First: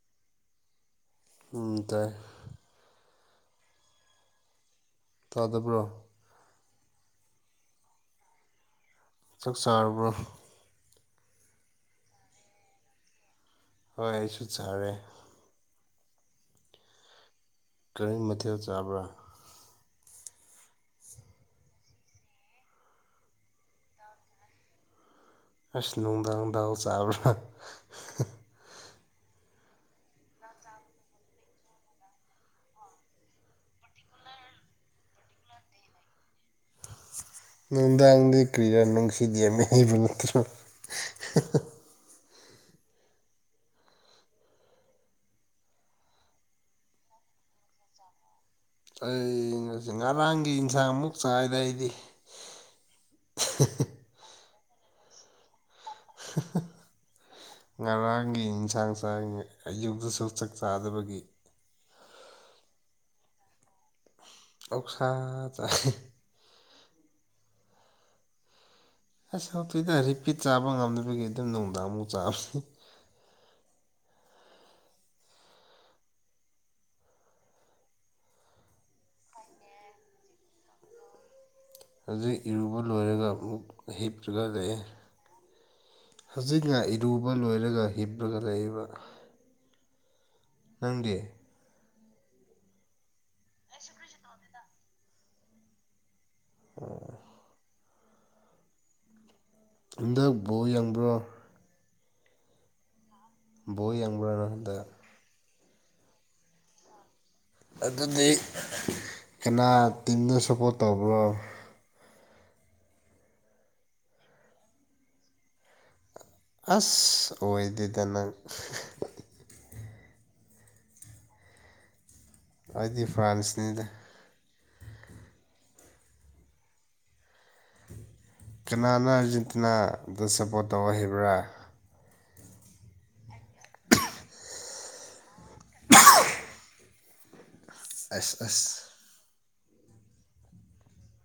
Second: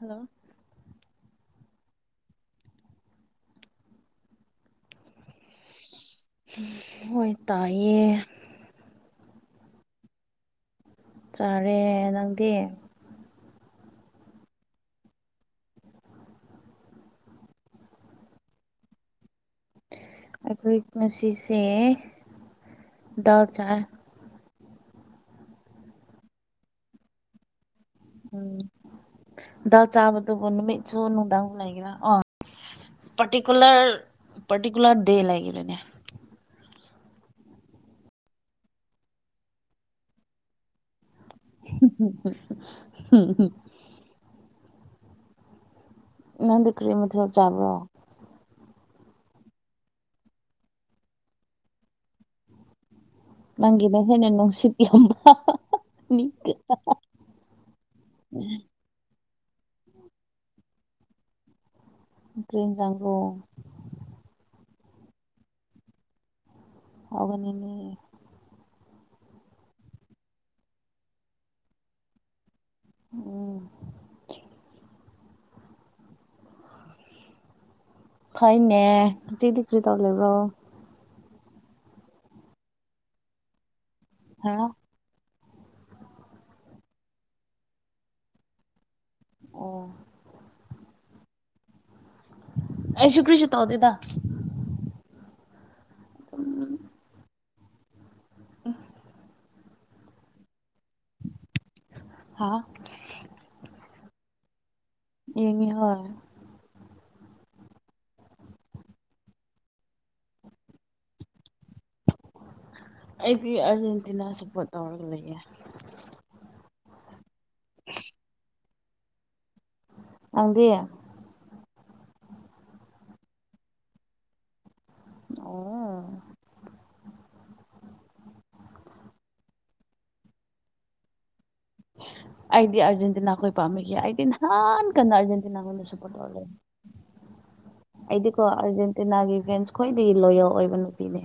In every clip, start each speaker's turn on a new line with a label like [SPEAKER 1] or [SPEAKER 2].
[SPEAKER 1] Hello
[SPEAKER 2] ꯎꯝ ꯇꯥꯢ ꯇꯥꯗꯕ꯭ꯔꯣ
[SPEAKER 1] ꯍꯣꯏ ꯇꯥꯏꯌꯦ
[SPEAKER 2] ꯆꯥꯛ ꯆꯥꯔꯕ꯭ꯔꯣ
[SPEAKER 1] ꯆꯥꯔꯦ ꯅꯪꯗꯤ
[SPEAKER 2] ꯍꯣꯏ ꯑꯩꯁꯨ ꯆꯥꯔꯦ ꯀꯔꯤ ꯃꯊꯦꯜ ꯆꯥꯕ꯭ꯔꯥ
[SPEAKER 1] ꯑꯩꯈꯣꯏ ꯉꯁꯤꯁꯦ ꯗꯥꯜ ꯆꯥꯏ
[SPEAKER 2] ꯑꯁ ꯅꯨꯡꯗꯥꯡ ꯅꯨꯡꯗꯥꯡ ꯆꯥꯕ꯭ꯔꯥ
[SPEAKER 1] ꯎꯝ ꯗꯛ ꯆꯥꯕꯗꯨꯕꯨ ꯅꯨꯃꯤꯠꯁꯨ ꯅꯨꯡꯗꯥꯡ ꯂꯩꯒꯔ ꯑ ꯄ꯭ꯔꯇꯤꯀꯨꯂ꯭ꯔ ꯄ꯭ꯔꯇꯤꯀꯨꯂ꯭ꯔ ꯗꯦ ꯂꯩꯒꯦꯔꯥꯅꯦ
[SPEAKER 2] [unintelligible]
[SPEAKER 1] [unintelligible] ꯅꯪꯗꯤ ꯀꯔꯤ ꯃꯊꯦꯜ ꯆꯥꯕ꯭ꯔꯣ
[SPEAKER 2] ꯑꯩ ꯉꯁꯤ ꯉꯔꯥꯡꯒꯤ ꯏꯟꯁꯥꯡ ꯑꯃꯨꯛ ꯆꯥꯏꯗ ꯑꯩꯗꯤ
[SPEAKER 1] ꯅꯪꯒꯤꯅ ꯍꯦꯟꯅ ꯅꯨꯡꯁꯤꯠ ꯌꯥꯝꯕ ꯅꯤ
[SPEAKER 2] ꯉꯔꯥꯡꯒꯤ ꯏꯟꯁꯥꯡ ꯆꯥꯏ ꯑꯌꯨꯛꯇꯁꯨ ꯆꯥꯛ ꯆꯥꯗꯕꯒꯤ
[SPEAKER 1] ꯀꯔꯤ ꯏꯟꯖꯥꯡꯅꯣ
[SPEAKER 2] ꯑꯣꯛꯁꯥ ꯆꯥꯏ
[SPEAKER 1] ꯍꯥꯎꯕꯅꯤꯅꯦ
[SPEAKER 2] ꯑꯁ ꯍꯥꯎꯇꯦꯗ ꯍꯧꯖꯤꯛꯇꯤ ꯆꯥꯕ ꯉꯝꯗꯕꯒꯤ ꯑꯗꯨꯝ ꯅꯨꯡꯗꯥꯡꯃꯨꯛ ꯆꯥꯕꯅꯤ
[SPEAKER 1] ꯎꯝ ꯍꯣꯏꯅꯦ ꯍꯧꯖꯤꯛꯇꯤ ꯀ꯭ꯔꯤ ꯇꯧ ꯂꯤꯕ꯭ꯔꯣ
[SPEAKER 2] ꯍꯧꯖꯤꯛ ꯏꯔꯨꯕ ꯂꯣꯏꯔꯒ ꯑꯃꯨꯛ ꯍꯤꯞꯇ꯭ꯔꯒ
[SPEAKER 1] ꯍꯥ
[SPEAKER 2] ꯂꯩꯌꯦ ꯍꯧꯖꯤꯛꯅ ꯏꯔꯨꯕ ꯂꯣꯏꯔꯒ ꯍꯤꯞꯄꯒ ꯂꯩꯔꯤꯕ
[SPEAKER 1] ꯑꯣ
[SPEAKER 2] ꯅꯪꯗꯤ
[SPEAKER 1] ꯑꯩꯁꯨ ꯀ꯭ꯔꯤꯁꯨ ꯇꯧꯗꯦꯗ
[SPEAKER 2] [inaudible] ꯍꯟꯗꯛ ꯕꯣꯜ ꯌꯦꯡꯕ꯭ꯔꯣ
[SPEAKER 1] ꯍꯥ
[SPEAKER 2] ꯕꯣꯜ ꯌꯦꯡꯕ꯭ꯔꯥ ꯅꯪꯍꯟꯗꯛ
[SPEAKER 1] ꯍꯦꯡꯏ ꯍꯣꯏ
[SPEAKER 2] ꯑꯗꯨꯗꯤ ꯀꯅꯥ ꯇꯤꯝꯗ ꯁꯞꯄꯣꯔꯠ ꯇꯧꯕ꯭ꯔꯣ
[SPEAKER 1] ꯑꯩꯗꯤ ꯑꯥꯔꯖꯦꯟꯇꯤꯅꯥ ꯁꯞꯄꯣꯔꯠ ꯇꯧꯔꯒ ꯂꯩꯌꯦ
[SPEAKER 2] ꯑꯁ ꯑꯣꯏꯗꯦꯗ ꯅꯪ
[SPEAKER 1] ꯅꯪꯗꯤ
[SPEAKER 2] ꯑꯩꯗꯤ ꯐ꯭ꯔꯥꯟꯁꯅꯤꯗ
[SPEAKER 1] ꯑꯣ
[SPEAKER 2] ꯀꯅꯥꯅ ꯑꯥꯔꯖꯦꯟꯇꯤꯅꯥꯗ ꯁꯞꯄ꯭ꯔꯣꯠ ꯇꯧꯕ ꯍꯥꯏꯕ꯭ꯔꯥ
[SPEAKER 1] ꯑꯩꯗꯤ ꯑꯥꯔꯖꯦꯟꯇꯤꯅꯥꯈꯣꯏ ꯄꯥꯝꯃꯤꯒꯤ ꯑꯩꯗꯤ ꯅꯍꯥꯟ ꯀꯟꯅ ꯑꯔꯖꯦꯟꯇꯤꯅꯥꯅ ꯁꯄ꯭ꯔꯣꯠ ꯇꯧꯔꯦ
[SPEAKER 2] ꯑꯁ
[SPEAKER 1] ꯑꯩꯗꯤꯀꯣ
[SPEAKER 2] ꯑꯁ
[SPEAKER 1] ꯑꯥꯔꯖꯦꯟꯇꯤꯅꯥꯒꯤ ꯐꯦꯟꯁ ꯈ꯭ꯋꯥꯏꯗꯒꯤ ꯂꯣꯌꯦꯜ ꯑꯣꯏꯕ ꯅꯨꯄꯤꯅꯦ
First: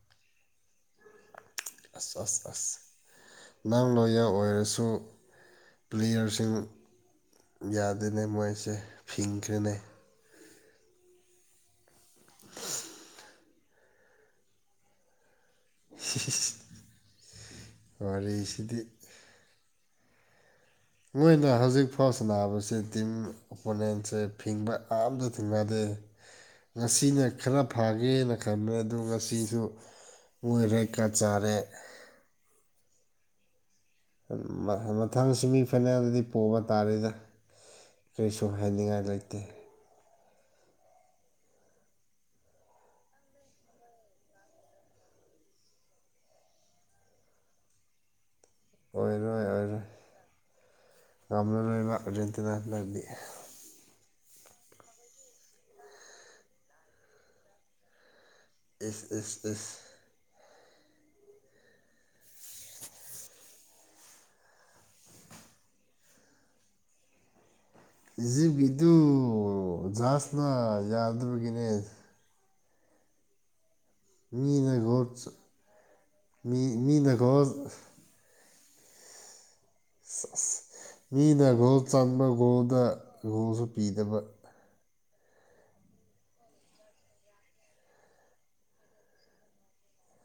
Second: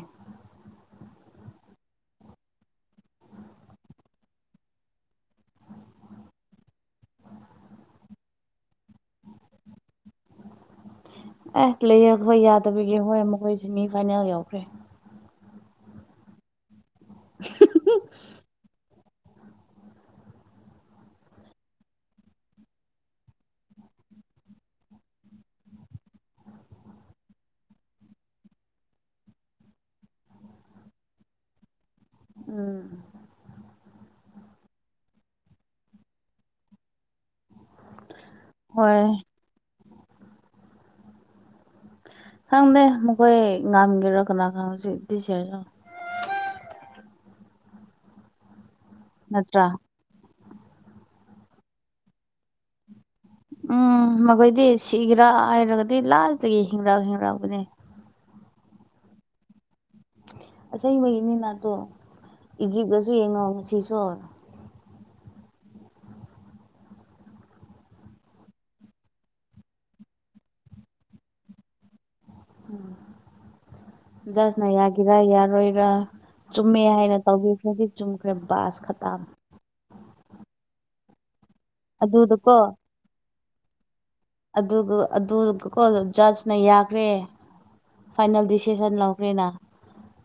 [SPEAKER 2] ꯑꯁ ꯑꯁ ꯑꯁ ꯅꯪ ꯂꯣꯏꯌꯦꯜ ꯑꯣꯏꯔꯁꯨ ꯄ꯭ꯂꯦꯌꯔꯁꯤꯡ ꯌꯥꯗꯦꯅꯦ ꯃꯣꯏꯁꯦ ꯐꯤꯡꯈ꯭ꯔꯦꯅꯦ
[SPEAKER 1] ꯑꯦ ꯂꯩꯔ ꯍꯣꯏ ꯌꯥꯗꯕꯒꯤ ꯍꯣꯏ ꯃꯈꯣꯏ ꯁꯦꯃꯤ ꯐꯥꯏꯅꯦꯜ ꯌꯧꯈ꯭ꯔꯦ
[SPEAKER 2] [unintelligible]
[SPEAKER 1] [unintelligible] [inaudible]
[SPEAKER 2] ꯋꯥꯔꯤꯁꯤꯗꯤ [inaudible] ꯃꯣꯏꯅ ꯍꯧꯖꯤꯛ ꯐꯥꯎ ꯁꯟꯅꯥꯕꯁꯤ ꯗꯤꯝ ꯑꯣꯄꯣꯅꯦꯟꯁꯦ ꯐꯤꯡꯕ ꯑꯝꯇ ꯊꯦꯡꯅꯗꯦ ꯉꯁꯤꯅ ꯈꯔ ꯐꯒꯦꯅ ꯈꯟꯕ ꯑꯗꯨ ꯉꯁꯤꯁꯨ ꯃꯣꯏ ꯔꯦꯠ ꯀꯥꯔꯠ ꯆꯥꯔꯦ
[SPEAKER 1] ꯎꯝ
[SPEAKER 2] ꯃꯊꯪ ꯁꯤꯃꯤꯐꯥꯏꯅꯦꯜꯗꯗꯤ ꯄꯣꯕ ꯇꯥꯔꯦꯗ ꯀꯩꯁꯨ
[SPEAKER 1] ꯍꯣꯏ
[SPEAKER 2] ꯍꯥꯏꯅꯤꯡꯉꯥꯏ ꯂꯩꯇꯦ
[SPEAKER 1] ꯈꯪꯗꯦ ꯃꯈꯣꯏ ꯉꯝꯒꯦꯔꯣ ꯀꯅꯥꯅ [unintelligible]
[SPEAKER 2] ꯑꯣꯏꯔꯣꯏ
[SPEAKER 1] ꯅꯠꯇ꯭ꯔꯥ
[SPEAKER 2] ꯑꯣꯏꯔꯣꯏ ꯉꯝꯂꯔꯣꯏꯕ ꯑꯥꯔꯖꯦꯟꯇꯤꯅꯥ ꯍꯟꯗꯛꯇꯤ
[SPEAKER 1] ꯎꯝ ꯃꯈꯣꯏꯗꯤ ꯁꯤꯒꯔꯥ ꯍꯥꯏꯔꯒꯗꯤ ꯂꯥꯁꯇꯒꯤ ꯍꯤꯡꯔꯛ ꯍꯤꯡꯔꯛꯄꯅꯦ
[SPEAKER 2] ꯏꯁ ꯏꯁ ꯏꯁ
[SPEAKER 1] ꯑꯁꯦꯡꯕꯒꯤꯅꯇꯣ ꯏꯖꯤꯞꯇꯁꯨ ꯌꯦꯡꯉꯣ ꯉꯁꯤꯁꯨ
[SPEAKER 2] ꯏꯖꯤꯞꯀꯤꯗꯨ ꯖꯍꯥꯁꯅ ꯌꯥꯗꯕꯒꯤꯅꯦ
[SPEAKER 1] ꯎꯝ ꯖꯥꯁꯅ
[SPEAKER 2] ꯃꯤꯅ ꯒꯣꯜ
[SPEAKER 1] ꯌꯥꯒꯤꯔꯥ ꯌꯥꯔꯣꯏꯔꯥ
[SPEAKER 2] ꯃꯤ
[SPEAKER 1] ꯆꯨꯝꯃꯦ
[SPEAKER 2] ꯃꯤꯅ
[SPEAKER 1] ꯍꯥꯏꯅ
[SPEAKER 2] ꯒꯣꯜ
[SPEAKER 1] ꯇꯧꯕꯤꯈ꯭ꯔꯗꯤ ꯆꯨꯝꯈ꯭ꯔꯦ ꯕꯥꯁ ꯈꯇꯥꯡ
[SPEAKER 2] ꯁꯥꯁ ꯃꯤꯅ ꯒꯣꯜ ꯆꯟꯕ
[SPEAKER 1] ꯑꯗꯨꯗꯀꯣ
[SPEAKER 2] ꯒꯣꯜꯗ ꯒꯣꯜꯁꯨ ꯄꯤꯗꯕ
[SPEAKER 1] ꯑꯗꯨꯒ ꯑꯗꯨ ꯒꯣꯒꯣꯜ ꯖꯥꯁꯅ ꯌꯥꯈ꯭ꯔꯦ ꯐꯥꯏꯅꯦꯜ ꯗꯤꯁꯤꯁꯟ ꯂꯧꯈ꯭ꯔꯦꯅꯥ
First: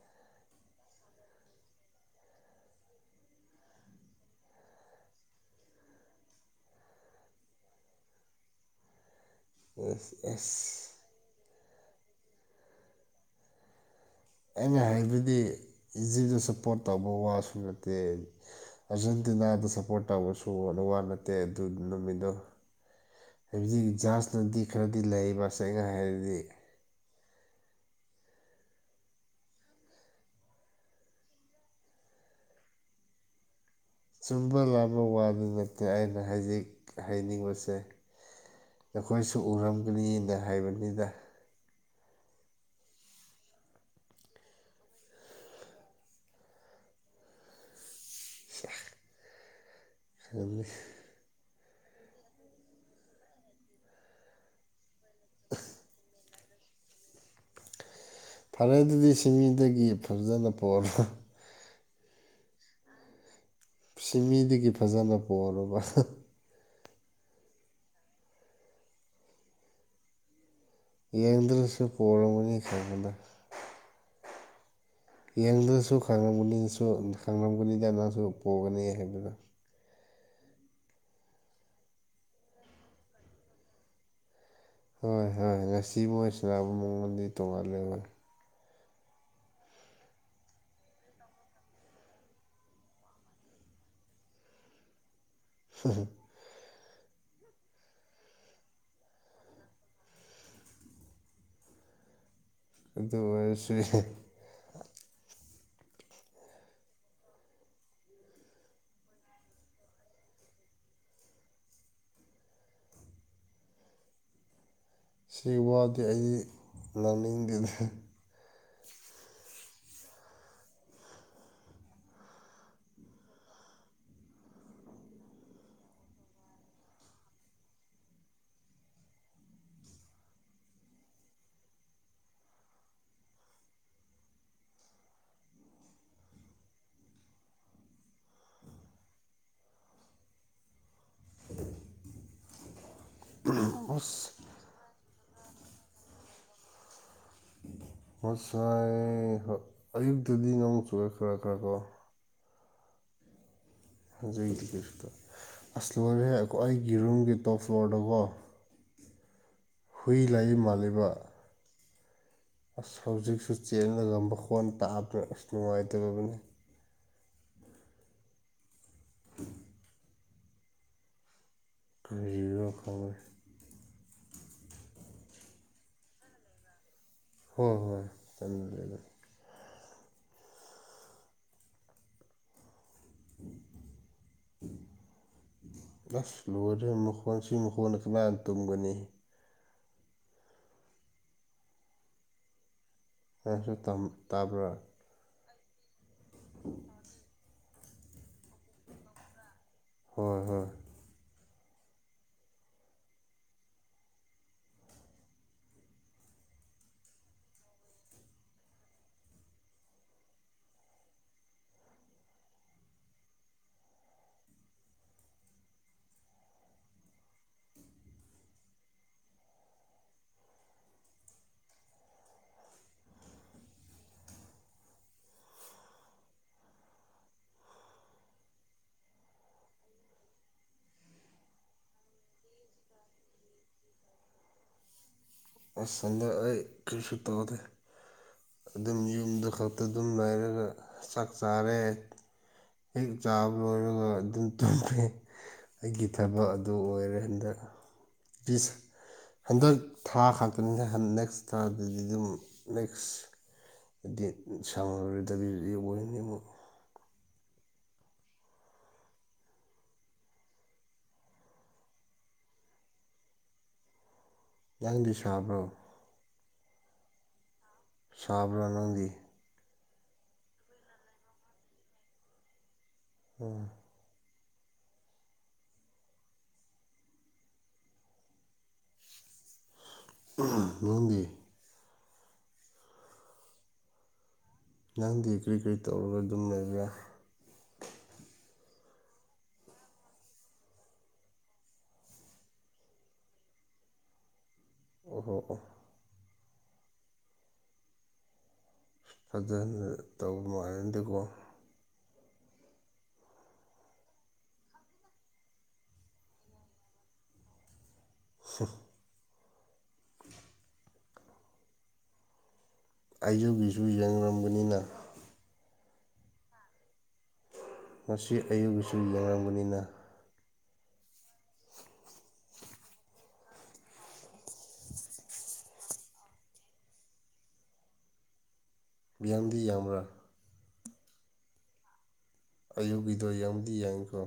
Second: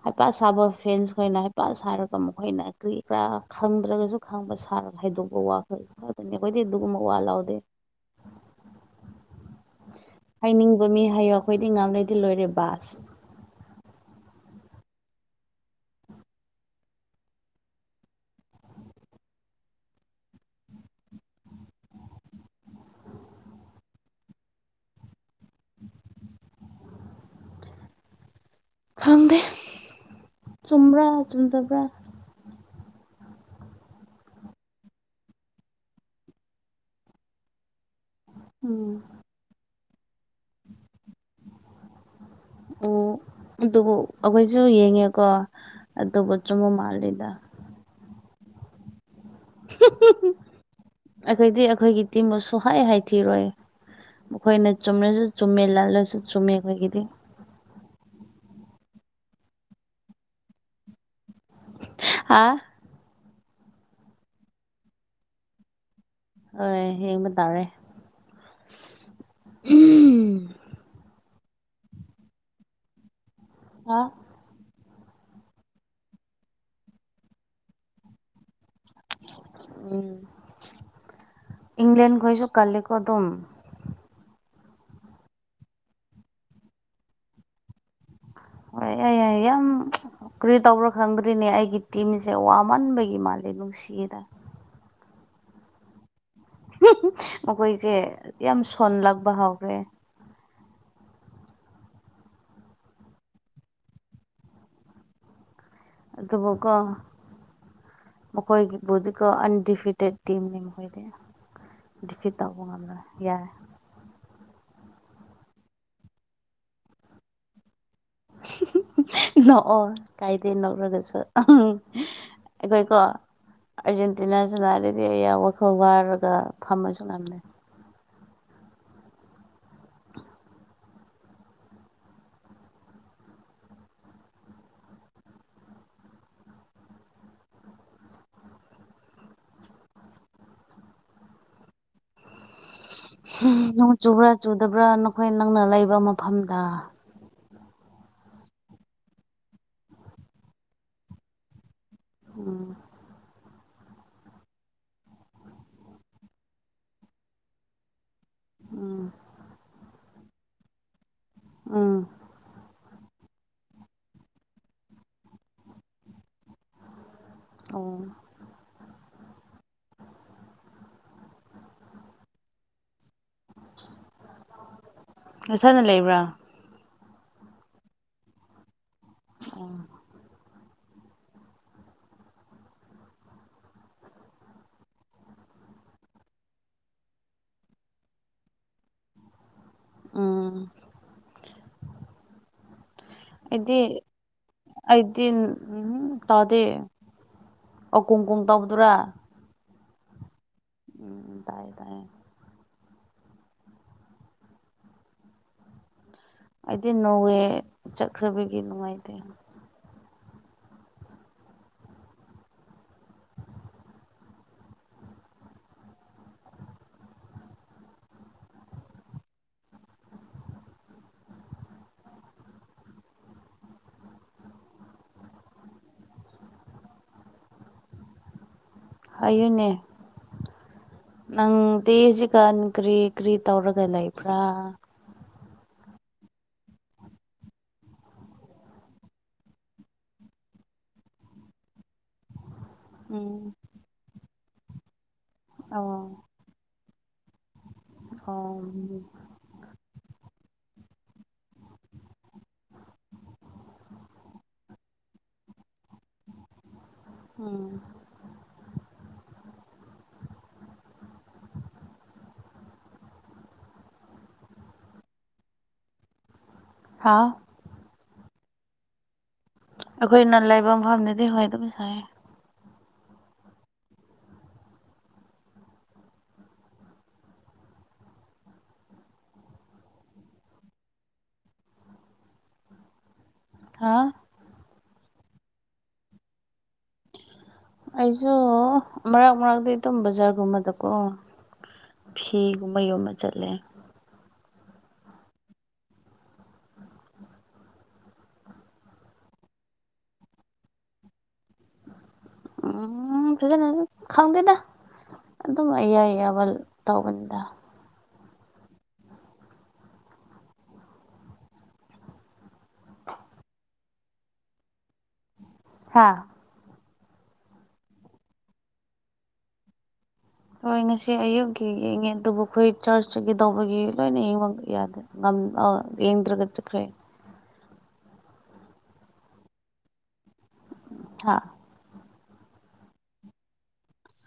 [SPEAKER 1] ꯍꯩꯄꯥ ꯁꯥꯕ ꯐꯦꯟꯁ ꯈꯣꯏꯅ ꯍꯩꯄꯥ ꯁꯥꯔꯒ ꯃꯈꯣꯏꯅ ꯀꯔꯤ ꯀꯔꯥ ꯈꯪꯗ꯭ꯔꯒꯁꯨ ꯈꯪꯕ ꯁꯥꯔꯒ ꯍꯥꯏꯗꯣꯛꯄ ꯋꯥ ꯈ ꯈꯥꯇꯅꯤ ꯑꯩꯈꯣꯏꯗꯤ ꯑꯗꯨꯒꯨꯝꯕ ꯋꯥ ꯂꯧꯗꯦ
[SPEAKER 2] ꯑꯦꯁ ꯑꯦꯁ
[SPEAKER 1] ꯍꯥꯏꯅꯤꯡꯕ ꯃꯤ ꯍꯥꯏꯌꯣ ꯑꯩꯈꯣꯏꯗꯤ ꯉꯥꯝꯂꯩꯗꯤ ꯂꯣꯏꯔꯦ ꯕꯥꯁ
[SPEAKER 2] ꯑꯩꯅ ꯍꯥꯏꯕꯗꯤ ꯏꯖꯤꯕꯇ ꯁꯞꯄ꯭ꯔꯣꯠ ꯇꯧꯕ ꯋꯥꯁꯨ ꯅꯠꯇꯦ ꯑꯥꯔꯖꯦꯟꯇꯤꯅꯥꯗ ꯁꯞꯄ꯭ꯔꯣꯠ ꯇꯧꯕꯁꯨ ꯅꯨꯋꯥ ꯅꯠꯇꯦ ꯑꯗꯨ ꯅꯨꯃꯤꯠꯗꯣ ꯍꯧꯖꯤꯛ ꯖꯥꯁꯅꯗꯤ ꯈꯔꯗꯤ ꯂꯩꯕ ꯁꯦꯡꯅ ꯍꯥꯏꯔꯗꯤ
[SPEAKER 1] ꯈꯪꯗꯦ ꯆꯨꯝꯕ꯭ꯔꯥ ꯆꯨꯝꯗꯕ꯭ꯔꯥ
[SPEAKER 2] ꯆꯨꯝꯕ ꯂꯥꯟꯕ ꯋꯥꯗꯤ ꯅꯠꯇꯦ ꯑꯩꯅ ꯍꯥꯏꯖꯤꯛ ꯍꯥꯏꯅꯤꯡꯕꯁꯦ
[SPEAKER 1] ꯎꯝ
[SPEAKER 2] ꯅꯈꯣꯏꯁꯨ ꯎꯔꯝꯒꯅꯤꯅ ꯍꯥꯏꯕꯅꯤꯗ
[SPEAKER 1] ꯑꯣ ꯑꯗꯨꯕꯨ ꯑꯩꯈꯣꯏꯁꯨ ꯌꯦꯡꯉꯦꯀꯣ ꯑꯗꯨꯕꯨ ꯆꯨꯝꯃ ꯃꯥꯜꯂꯤꯗ
[SPEAKER 2] ꯁꯤꯌꯥ ꯈꯟꯅꯤ
[SPEAKER 1] ꯑꯩꯈꯣꯏꯗꯤ ꯑꯩꯈꯣꯏꯒꯤ ꯇꯤꯝꯕꯨ ꯁꯨꯍꯥꯏ ꯍꯥꯏ ꯊꯤꯔꯣꯏ ꯃꯈꯣꯏꯅ ꯆꯨꯝꯔꯁꯨ ꯆꯨꯝꯃꯦ ꯂꯥꯜꯂꯁꯨ ꯆꯨꯝꯃꯦ ꯑꯩꯈꯣꯏꯒꯤꯗꯤ
[SPEAKER 2] ꯐꯔꯦ ꯑꯗꯨꯗꯤ ꯁꯤꯃꯤꯗꯒꯤ ꯐꯖꯅ ꯄꯣꯔꯣ
[SPEAKER 1] ꯑꯥ
[SPEAKER 2] ꯁꯤꯃꯤꯗꯒꯤ ꯐꯖꯅ ꯄꯣꯔꯣꯕ
[SPEAKER 1] ꯑꯣꯏ ꯌꯦꯡꯕ ꯇꯥꯔꯦ
[SPEAKER 2] ꯌꯦꯡꯗ꯭ꯔꯁꯨ ꯄꯣꯔꯕꯅꯤ ꯈꯪꯉꯤꯗ
[SPEAKER 1] ꯍꯥ
[SPEAKER 2] ꯌꯦꯡꯗꯁꯨ ꯈꯪꯉꯝꯒꯅꯤ ꯅꯪꯁꯨ ꯈꯪꯉꯝꯒꯅꯤꯗ ꯅꯪꯁꯨ ꯄꯣꯒꯅꯤ ꯍꯥꯏꯕꯗꯣ
[SPEAKER 1] ꯎꯝ ꯏꯪꯂꯦꯟ ꯈꯣꯏꯁꯨ ꯀꯜꯂꯦꯀꯣ ꯑꯗꯨꯝ
[SPEAKER 2] ꯍꯣꯏ ꯍꯣꯏ ꯉꯁꯤ ꯃꯣꯏ ꯁꯅꯥꯅꯕ ꯃꯉꯣꯟꯗꯤ ꯇꯣꯡꯉꯜꯂꯦ
[SPEAKER 1] ꯍꯣꯏ ꯌꯥꯏ ꯌꯥꯏ ꯌꯥꯝ ꯀꯔꯤ ꯇꯧꯕ꯭ꯔꯥ ꯈꯪꯗ꯭ꯔꯤꯅꯦ ꯑꯩꯒꯤ ꯇꯤꯝꯁꯦ ꯋꯥꯃꯟꯕꯒꯤ ꯃꯥꯜꯂꯦ ꯅꯨꯡꯁꯤꯗ
[SPEAKER 2] ꯍꯨꯝ ꯍꯨꯝ
[SPEAKER 1] ꯃꯈꯣꯏꯁꯦ ꯌꯥꯝ ꯁꯣꯜꯂꯛꯄ ꯍꯧꯈ꯭ꯔꯦ
[SPEAKER 2] ꯑꯗꯨ ꯑꯣꯏꯔꯁꯨꯌꯦꯍꯦ
[SPEAKER 1] ꯑꯗꯨꯕꯨ ꯀꯣ ꯃꯈꯣꯏꯒꯤꯕꯨꯗꯤꯀꯣ ꯑꯟꯗꯤꯐꯤꯇꯦꯠ ꯇꯤꯝꯅꯤ ꯃꯈꯣꯏꯗꯤ ꯗꯤꯐꯤꯠ ꯇꯧꯕ ꯉꯝꯂꯣꯏ ꯌꯥ
[SPEAKER 2] ꯁꯤ ꯋꯥꯗꯤ ꯑꯩ ꯉꯥꯡꯅꯤꯡꯗꯦꯗ
[SPEAKER 1] ꯅꯣꯛꯑꯣ ꯀꯥꯏꯗꯦ ꯅꯣꯛꯔꯒꯁꯨ ꯑꯩꯈꯣꯏꯀꯣ ꯑꯥꯔꯖꯦꯟꯇꯤꯅꯥꯁꯨ ꯂꯥꯛꯂꯤꯅꯤ ꯌꯥ ꯃꯈꯣꯡ ꯋꯥꯔꯒ ꯐꯝꯃꯁꯨ ꯉꯝꯗꯦ
[SPEAKER 2] [inaudible]
[SPEAKER 1] ꯍꯨꯝ ꯅꯣꯡ
[SPEAKER 2] ꯑꯁ
[SPEAKER 1] ꯆꯨꯕ꯭ꯔꯥ ꯆꯨꯗꯕ꯭ꯔꯥ ꯅꯈꯣꯏ ꯅꯪꯅ ꯂꯩꯕ ꯃꯐꯝꯗ
[SPEAKER 2] ꯉꯁꯥꯏ ꯍꯣ ꯑꯌꯨꯛꯇꯗꯤ ꯅꯣꯡ ꯆꯨꯑꯦ ꯈꯔ ꯈꯔ ꯀꯣ
[SPEAKER 1] ꯎꯝ
[SPEAKER 2] ꯍꯧꯖꯤꯛꯇꯤ ꯒꯤꯐꯇꯣ ꯑꯁ ꯂꯣꯏꯔꯦꯍꯦ ꯑꯩꯒꯤ ꯔꯨꯝꯒꯤ ꯇꯣꯞ ꯐ꯭ꯂꯣꯔꯗꯣꯒꯣ
[SPEAKER 1] ꯎꯝ
[SPEAKER 2] ꯍꯨꯏ ꯂꯩ ꯃꯥꯜꯂꯤꯕ
[SPEAKER 1] ꯎꯝ
[SPEAKER 2] ꯑꯁ ꯍꯧꯖꯤꯛꯁꯨ ꯆꯦꯜꯂꯒ ꯃꯈꯣꯟ ꯇꯥꯕ꯭ꯔ ꯑꯁ ꯅꯨꯡꯉꯥꯏꯇꯔꯕꯅꯤ
[SPEAKER 1] ꯑꯣ
[SPEAKER 2] ꯀꯔꯤꯔꯣ ꯀꯥꯎꯔꯦ
[SPEAKER 1] ꯅꯁꯥꯅ ꯂꯩꯕ꯭ꯔꯥ
[SPEAKER 2] ꯍꯣꯏ ꯍꯣꯏ ꯇꯜꯂꯦꯗ
[SPEAKER 1] ꯑꯣ [inaudible]
[SPEAKER 2] ꯑꯁ ꯂꯣꯏꯔꯦ ꯃꯈꯣꯟ ꯁꯤ ꯃꯈꯣꯟꯅ ꯀꯅꯥꯅ ꯇꯨꯝꯒꯅꯤ
[SPEAKER 1] ꯎꯝ
[SPEAKER 2] ꯅꯪꯁꯨ
[SPEAKER 1] ꯑꯩꯗꯤ
[SPEAKER 2] ꯇꯥꯕ꯭ꯔꯥ
[SPEAKER 1] ꯑꯩꯗꯤ ꯎꯝ ꯇꯧꯗꯦ ꯑꯣ ꯀꯨꯝ ꯀꯨꯝ ꯇꯧꯗꯨꯔꯥ
[SPEAKER 2] ꯍꯣꯏ ꯍꯣꯏ
[SPEAKER 1] ꯎꯝ ꯎꯝ ꯇꯥꯏ ꯇꯥꯏ ꯑꯩꯗꯤ ꯅꯣꯔꯋꯦ ꯆꯠꯈ꯭ꯔꯕꯒꯤ ꯅꯨꯡꯉꯥꯏꯇꯦ ꯍꯥꯏꯌꯨꯅꯦ ꯅꯪꯗꯤ ꯍꯧꯖꯤꯛꯀꯥꯟ ꯀ꯭ꯔꯤ ꯀ꯭ꯔꯤ ꯇꯧꯔꯒ ꯂꯩꯕ꯭ꯔꯥ
[SPEAKER 2] ꯑꯁ ꯑꯗꯣ ꯑꯩ ꯀꯔꯤꯁꯨ ꯇꯧꯗꯦ ꯑꯗꯨꯝ ꯌꯨꯝꯗꯨ ꯈꯛꯇ ꯑꯗꯨꯝ ꯂꯩꯥꯏꯔꯒ ꯆꯥꯛ ꯆꯥꯔꯦ ꯍꯦꯛ
[SPEAKER 1] ꯎꯝ
[SPEAKER 2] ꯆꯥꯕ ꯂꯣꯏꯔꯒ ꯑꯗꯨꯝ ꯇꯨꯝꯃꯦ
[SPEAKER 1] ꯑꯣ
[SPEAKER 2] ꯑꯩꯒꯤ ꯊꯕꯛ ꯑꯗꯨ ꯑꯣꯏꯔꯦ ꯍꯟꯗꯛ
[SPEAKER 1] ꯊꯣꯝ
[SPEAKER 2] ꯍꯟꯗꯛ ꯊꯥ ꯈꯛꯇꯅꯤꯗ ꯅꯦꯛꯁꯊꯥꯗꯩꯗꯤ ꯑꯗꯨꯝ ꯍꯥꯏꯗꯤ ꯁꯪꯉꯔꯣꯏꯗꯕꯤ [unintelligible]
[SPEAKER 1] ꯎꯝ
[SPEAKER 2] ꯅꯪꯗꯤ ꯁꯥꯕ꯭ꯔꯣ
[SPEAKER 1] ꯍꯥꯥꯎ
[SPEAKER 2] ꯁꯥꯕꯔ ꯅꯪꯗꯤ
[SPEAKER 1] ꯑꯈꯣꯏꯅ ꯂꯩꯕ ꯃꯐꯝꯗꯗꯤ ꯍꯣꯏ ꯑꯗꯨꯝ ꯁꯥꯏ
[SPEAKER 2] ꯎꯝ ꯅꯪꯗꯤ
[SPEAKER 1] ꯍꯥꯥ
[SPEAKER 2] ꯅꯪꯗꯤ ꯀꯔꯤ ꯀꯔꯤ ꯇꯧꯔꯒ ꯑꯗꯨꯝ ꯂꯩꯕ꯭ꯔ
[SPEAKER 1] ꯑꯩꯖꯨ ꯃꯔꯛ ꯃꯔꯛꯇꯤ ꯇꯨꯝ ꯕꯖꯥꯔꯒꯨꯝꯕꯗꯀꯣ ꯐꯤꯒꯨꯝꯕ ꯌꯣꯟꯕ ꯆꯠꯂꯦ
[SPEAKER 2] ꯑꯣꯍꯣ ꯑꯣ ꯐꯖꯅ ꯇꯧꯕ ꯃꯥꯜꯂꯗꯀꯣ
[SPEAKER 1] ꯎꯝ ꯐꯖꯅ ꯈꯪꯗꯦꯗ ꯑꯗꯨꯝ ꯑꯌꯥ ꯑꯌꯥꯕ ꯇꯧꯕꯅꯤꯗ
[SPEAKER 2] ꯍꯝ [inaudible] ꯑꯩꯖꯨꯒꯤꯁꯨ ꯌꯦꯡꯉꯝꯕꯅꯤꯅ
[SPEAKER 1] ꯍꯥꯥ
[SPEAKER 2] ꯉꯁꯤ ꯑꯌꯨꯛꯒꯤꯁꯨ ꯌꯦꯡꯉꯝꯒꯅꯤꯅ
[SPEAKER 1] ꯍꯣꯏ ꯉꯁꯤ ꯑꯌꯨꯛꯀꯤ ꯌꯦꯡꯉꯦ ꯑꯗꯨꯕꯨ ꯑꯩꯈꯣꯏ ꯆꯔꯆꯇꯒꯤ ꯇꯧꯕꯒꯤ ꯂꯣꯏꯅ ꯌꯦꯡꯕ ꯌꯥꯗꯦ ꯉꯝ ꯑꯣ ꯌꯦꯡꯗ꯭ꯔꯒ ꯆꯠꯈ꯭ꯔꯦ
[SPEAKER 2] ꯌꯥꯡꯗꯤ ꯌꯥꯡꯕ꯭ꯔꯥ?
[SPEAKER 1] ꯍꯥꯥ
[SPEAKER 2] ꯑꯌꯨꯛꯀꯤꯗꯣ ꯌꯦꯡꯕꯗꯤ ꯌꯦꯡꯈ꯭ꯔꯣ꯫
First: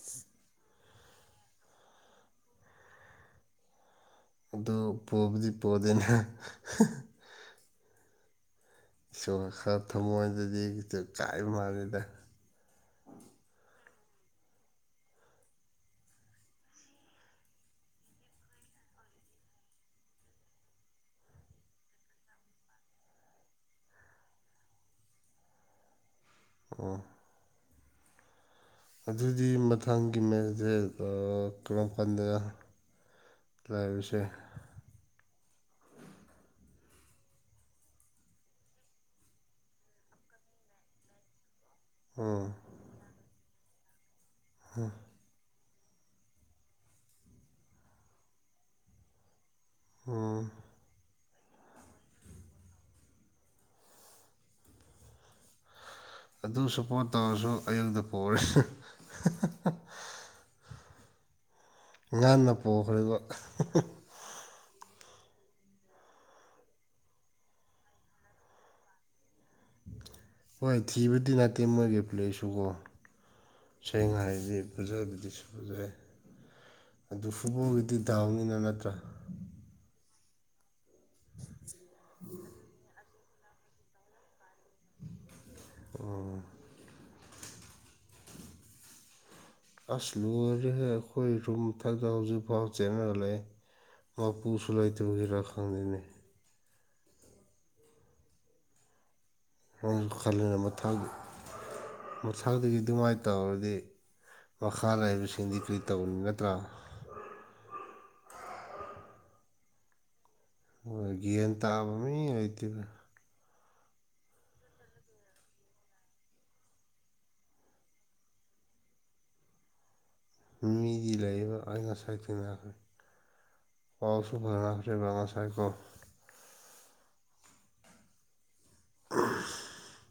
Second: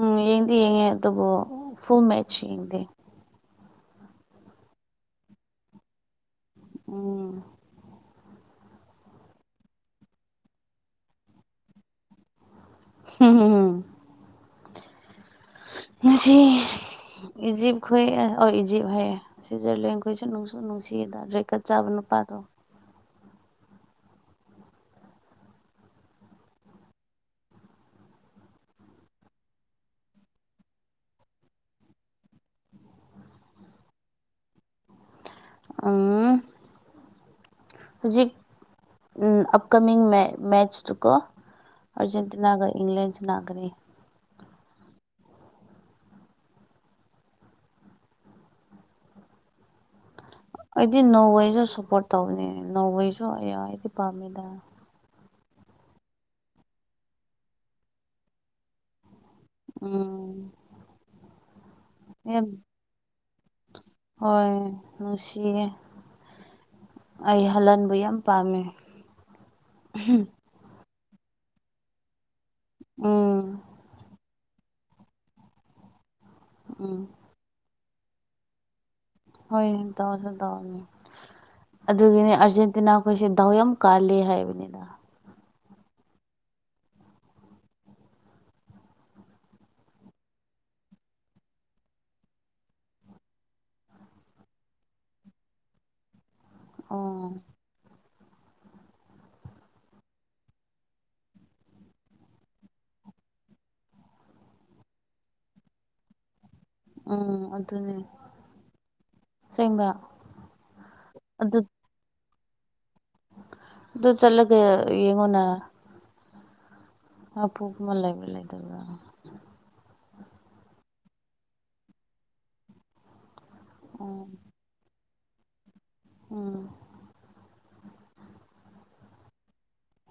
[SPEAKER 1] ꯎꯝ ꯌꯦꯡꯗꯤ ꯌꯦꯡꯉꯦ ꯑꯗꯨꯕꯨ ꯐꯨꯜ ꯃꯦꯠꯆ ꯌꯦꯡꯗꯦ꯫
[SPEAKER 2] ꯑꯗꯨ ꯄꯣꯕꯗꯤ ꯄꯣꯗꯦꯅꯥ [unintelligible]
[SPEAKER 1] ꯎꯝ
[SPEAKER 2] ꯁꯣꯁꯥ ꯊꯃꯣꯏꯗꯗꯤ ꯈꯤꯇꯪ ꯆꯛꯏꯕ ꯃꯥꯜꯂꯤꯗ꯫
[SPEAKER 1] [unintelligible] ꯉꯁꯤ ꯏꯖꯤꯞꯈꯣꯏ ꯑꯣ ꯏꯖꯤꯞ ꯍꯥꯏꯌꯦ꯫ ꯁꯨꯏꯖꯔꯂꯦꯟꯈꯣꯏꯁꯨ ꯅꯨꯡꯁꯨ ꯅꯨꯡꯁꯤꯌꯦꯗ ꯔꯦꯀꯠ ꯆꯥꯕ ꯅꯨꯄꯥꯗꯣ꯫
[SPEAKER 2] ꯑꯣ ꯑꯗꯨꯗꯤ ꯃꯊꯪꯒꯤ ꯃꯦꯁꯗꯤ ꯀꯔꯝ ꯀꯥꯟꯗ꯫ ꯂꯩꯕꯁꯦ꯫
[SPEAKER 1] ꯎꯝ ꯍꯧꯖꯤꯛ ꯎꯝ ꯑꯞꯀꯃꯤꯡ ꯃꯦ ꯃꯦꯠꯆꯇꯨꯀꯣ꯫
[SPEAKER 2] ꯎꯝ
[SPEAKER 1] ꯑꯥꯔꯖꯦꯟꯇꯤꯅꯒ ꯏꯪꯂꯦꯟ ꯁꯅꯥꯒꯅꯤ꯫
[SPEAKER 2] [unintelligible] ꯎꯝ
[SPEAKER 1] ꯑꯩꯗꯤ ꯅꯣꯔꯋꯦꯁꯨ ꯁꯞꯄꯣꯔꯠ ꯇꯧꯕꯅꯤ ꯅꯣꯔꯋꯦꯁꯨ ꯑꯌꯥ ꯑꯩꯗꯤ ꯄꯥꯝꯃꯦꯗ꯫
[SPEAKER 2] ꯑꯗꯨ ꯁꯞꯄꯣꯔꯠ ꯇꯧꯔꯁꯨ ꯑꯌꯨꯛꯇ ꯄꯣꯔꯦ꯫
[SPEAKER 1] ꯎꯝ ꯌꯥꯝ
[SPEAKER 2] ꯉꯟꯅ ꯄꯣꯈ꯭ꯔꯦꯕ꯫
[SPEAKER 1] ꯍꯣꯏ ꯅꯨꯡꯁꯤꯌꯦ꯫ ꯑꯩ ꯍꯜꯂꯟꯕꯨ ꯌꯥꯝ ꯄꯝꯃꯦ꯫
[SPEAKER 2] ꯍꯣꯏ ꯊꯤꯕꯗꯤ ꯅꯠꯇꯦ ꯃꯣꯏꯒꯤ ꯄ꯭ꯂꯦꯁꯨꯀꯣ
[SPEAKER 1] ꯎꯝ
[SPEAKER 2] ꯁꯦꯡꯅ ꯍꯥꯏꯗꯤ꯫ ꯐꯖꯕꯤꯗꯨꯁꯨ ꯐꯖꯩ꯫
[SPEAKER 1] ꯎꯝ
[SPEAKER 2] ꯑꯗꯨꯁꯨꯕꯨ ꯗꯤ ꯗꯥꯎꯅꯤꯅ ꯅꯠꯇ꯭ꯔꯥ?
[SPEAKER 1] ꯍꯣꯏ ꯇꯧꯁꯨ ꯇꯧꯅꯤ ꯑꯗꯨꯒꯤꯅꯦ ꯑꯥꯔꯖꯦꯟꯇꯤꯅ ꯈꯣꯏꯁꯦ ꯗꯥꯎ ꯌꯥꯝ ꯀꯜꯂꯦ ꯍꯥꯏꯕꯅꯤꯗ꯫
[SPEAKER 2] ꯑꯣ ꯑꯁ ꯂꯣꯏꯔꯦꯍꯦ ꯑꯈꯣꯏ ꯔꯨꯝ ꯃꯊꯛꯇ ꯍꯧꯖꯤꯛ ꯐꯥꯎ ꯆꯦꯟꯔꯒ ꯂꯩꯌꯦ꯫ ꯃꯥꯄꯨꯁꯨ ꯂꯩꯇꯥꯕꯒꯤꯔꯥ ꯈꯪꯗꯦꯅꯦ꯫
[SPEAKER 1] ꯑꯣ
[SPEAKER 2] ꯎꯝ ꯈꯜꯂꯦ ꯃꯊꯪ ꯃꯊꯪꯗꯒꯤ ꯑꯗꯨꯃꯥꯏꯅ ꯇꯧꯔꯗꯤ, ꯃꯈꯥ ꯂꯩꯕꯁꯤꯡꯗꯤ ꯀꯔꯤ ꯇꯧꯅꯤ ꯅꯠꯇ꯭ꯔꯥ?
[SPEAKER 1] ꯎꯝ ꯑꯗꯨꯅꯦ ꯑꯁꯦꯡꯕ꯫
[SPEAKER 2] ꯍꯣꯏ ꯒ꯭ꯌꯥꯟ
[SPEAKER 1] ꯑꯗꯨ
[SPEAKER 2] ꯇꯥꯕ ꯃꯤ ꯂꯩꯇꯦꯗ꯫
[SPEAKER 1] ꯑꯗꯨ ꯆꯠꯂꯒ ꯌꯦꯡꯉꯣꯅ꯫ ꯑꯄꯣꯛꯄ ꯂꯩꯕ꯭ꯔꯥ ꯂꯩꯇꯕ꯭ꯔꯥ?
[SPEAKER 2] ꯃꯤꯗꯤ ꯂꯩꯌꯦꯕ ꯑꯩ ꯉꯁꯥꯏ ꯊꯦꯡꯅꯈ꯭ꯔꯦ꯫
[SPEAKER 1] ꯎꯝ
[SPEAKER 2] ꯄꯥꯎꯁꯨ ꯐꯧꯈ꯭ꯔꯦꯕ ꯉꯁꯥꯏꯀꯣ꯫
[SPEAKER 1] ꯎꯝ
[SPEAKER 2] [unintelligible]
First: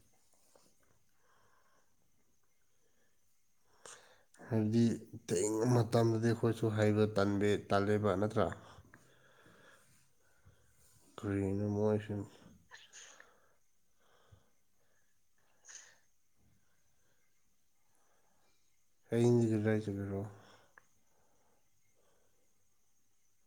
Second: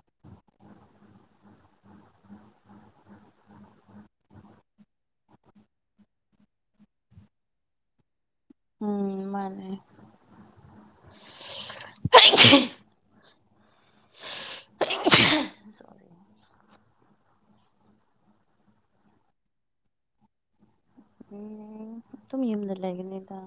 [SPEAKER 2] ꯍꯥꯏꯕꯗꯤ ꯇꯦꯡꯕ ꯃꯇꯝꯗꯗꯤ ꯑꯈꯣꯏꯁꯨ ꯍꯥꯕ ꯇꯟꯗꯤ ꯇꯜꯂꯦꯕ ꯅꯠꯇ꯭ꯔꯥ?
[SPEAKER 1] ꯎꯝ ꯃꯥꯟꯅꯦ
[SPEAKER 2] ꯀꯔꯤꯅꯣ ꯃꯣꯏꯁꯨ
[SPEAKER 1] [unintelligible]
[SPEAKER 2] ꯑꯌꯤꯡꯖꯤꯗ ꯀꯔꯥꯏ ꯆꯠꯂꯨꯏꯅꯣ
[SPEAKER 1] ꯎꯝ ꯑꯗꯨꯝ ꯌꯨꯝꯗ ꯂꯩꯒꯅꯤꯗ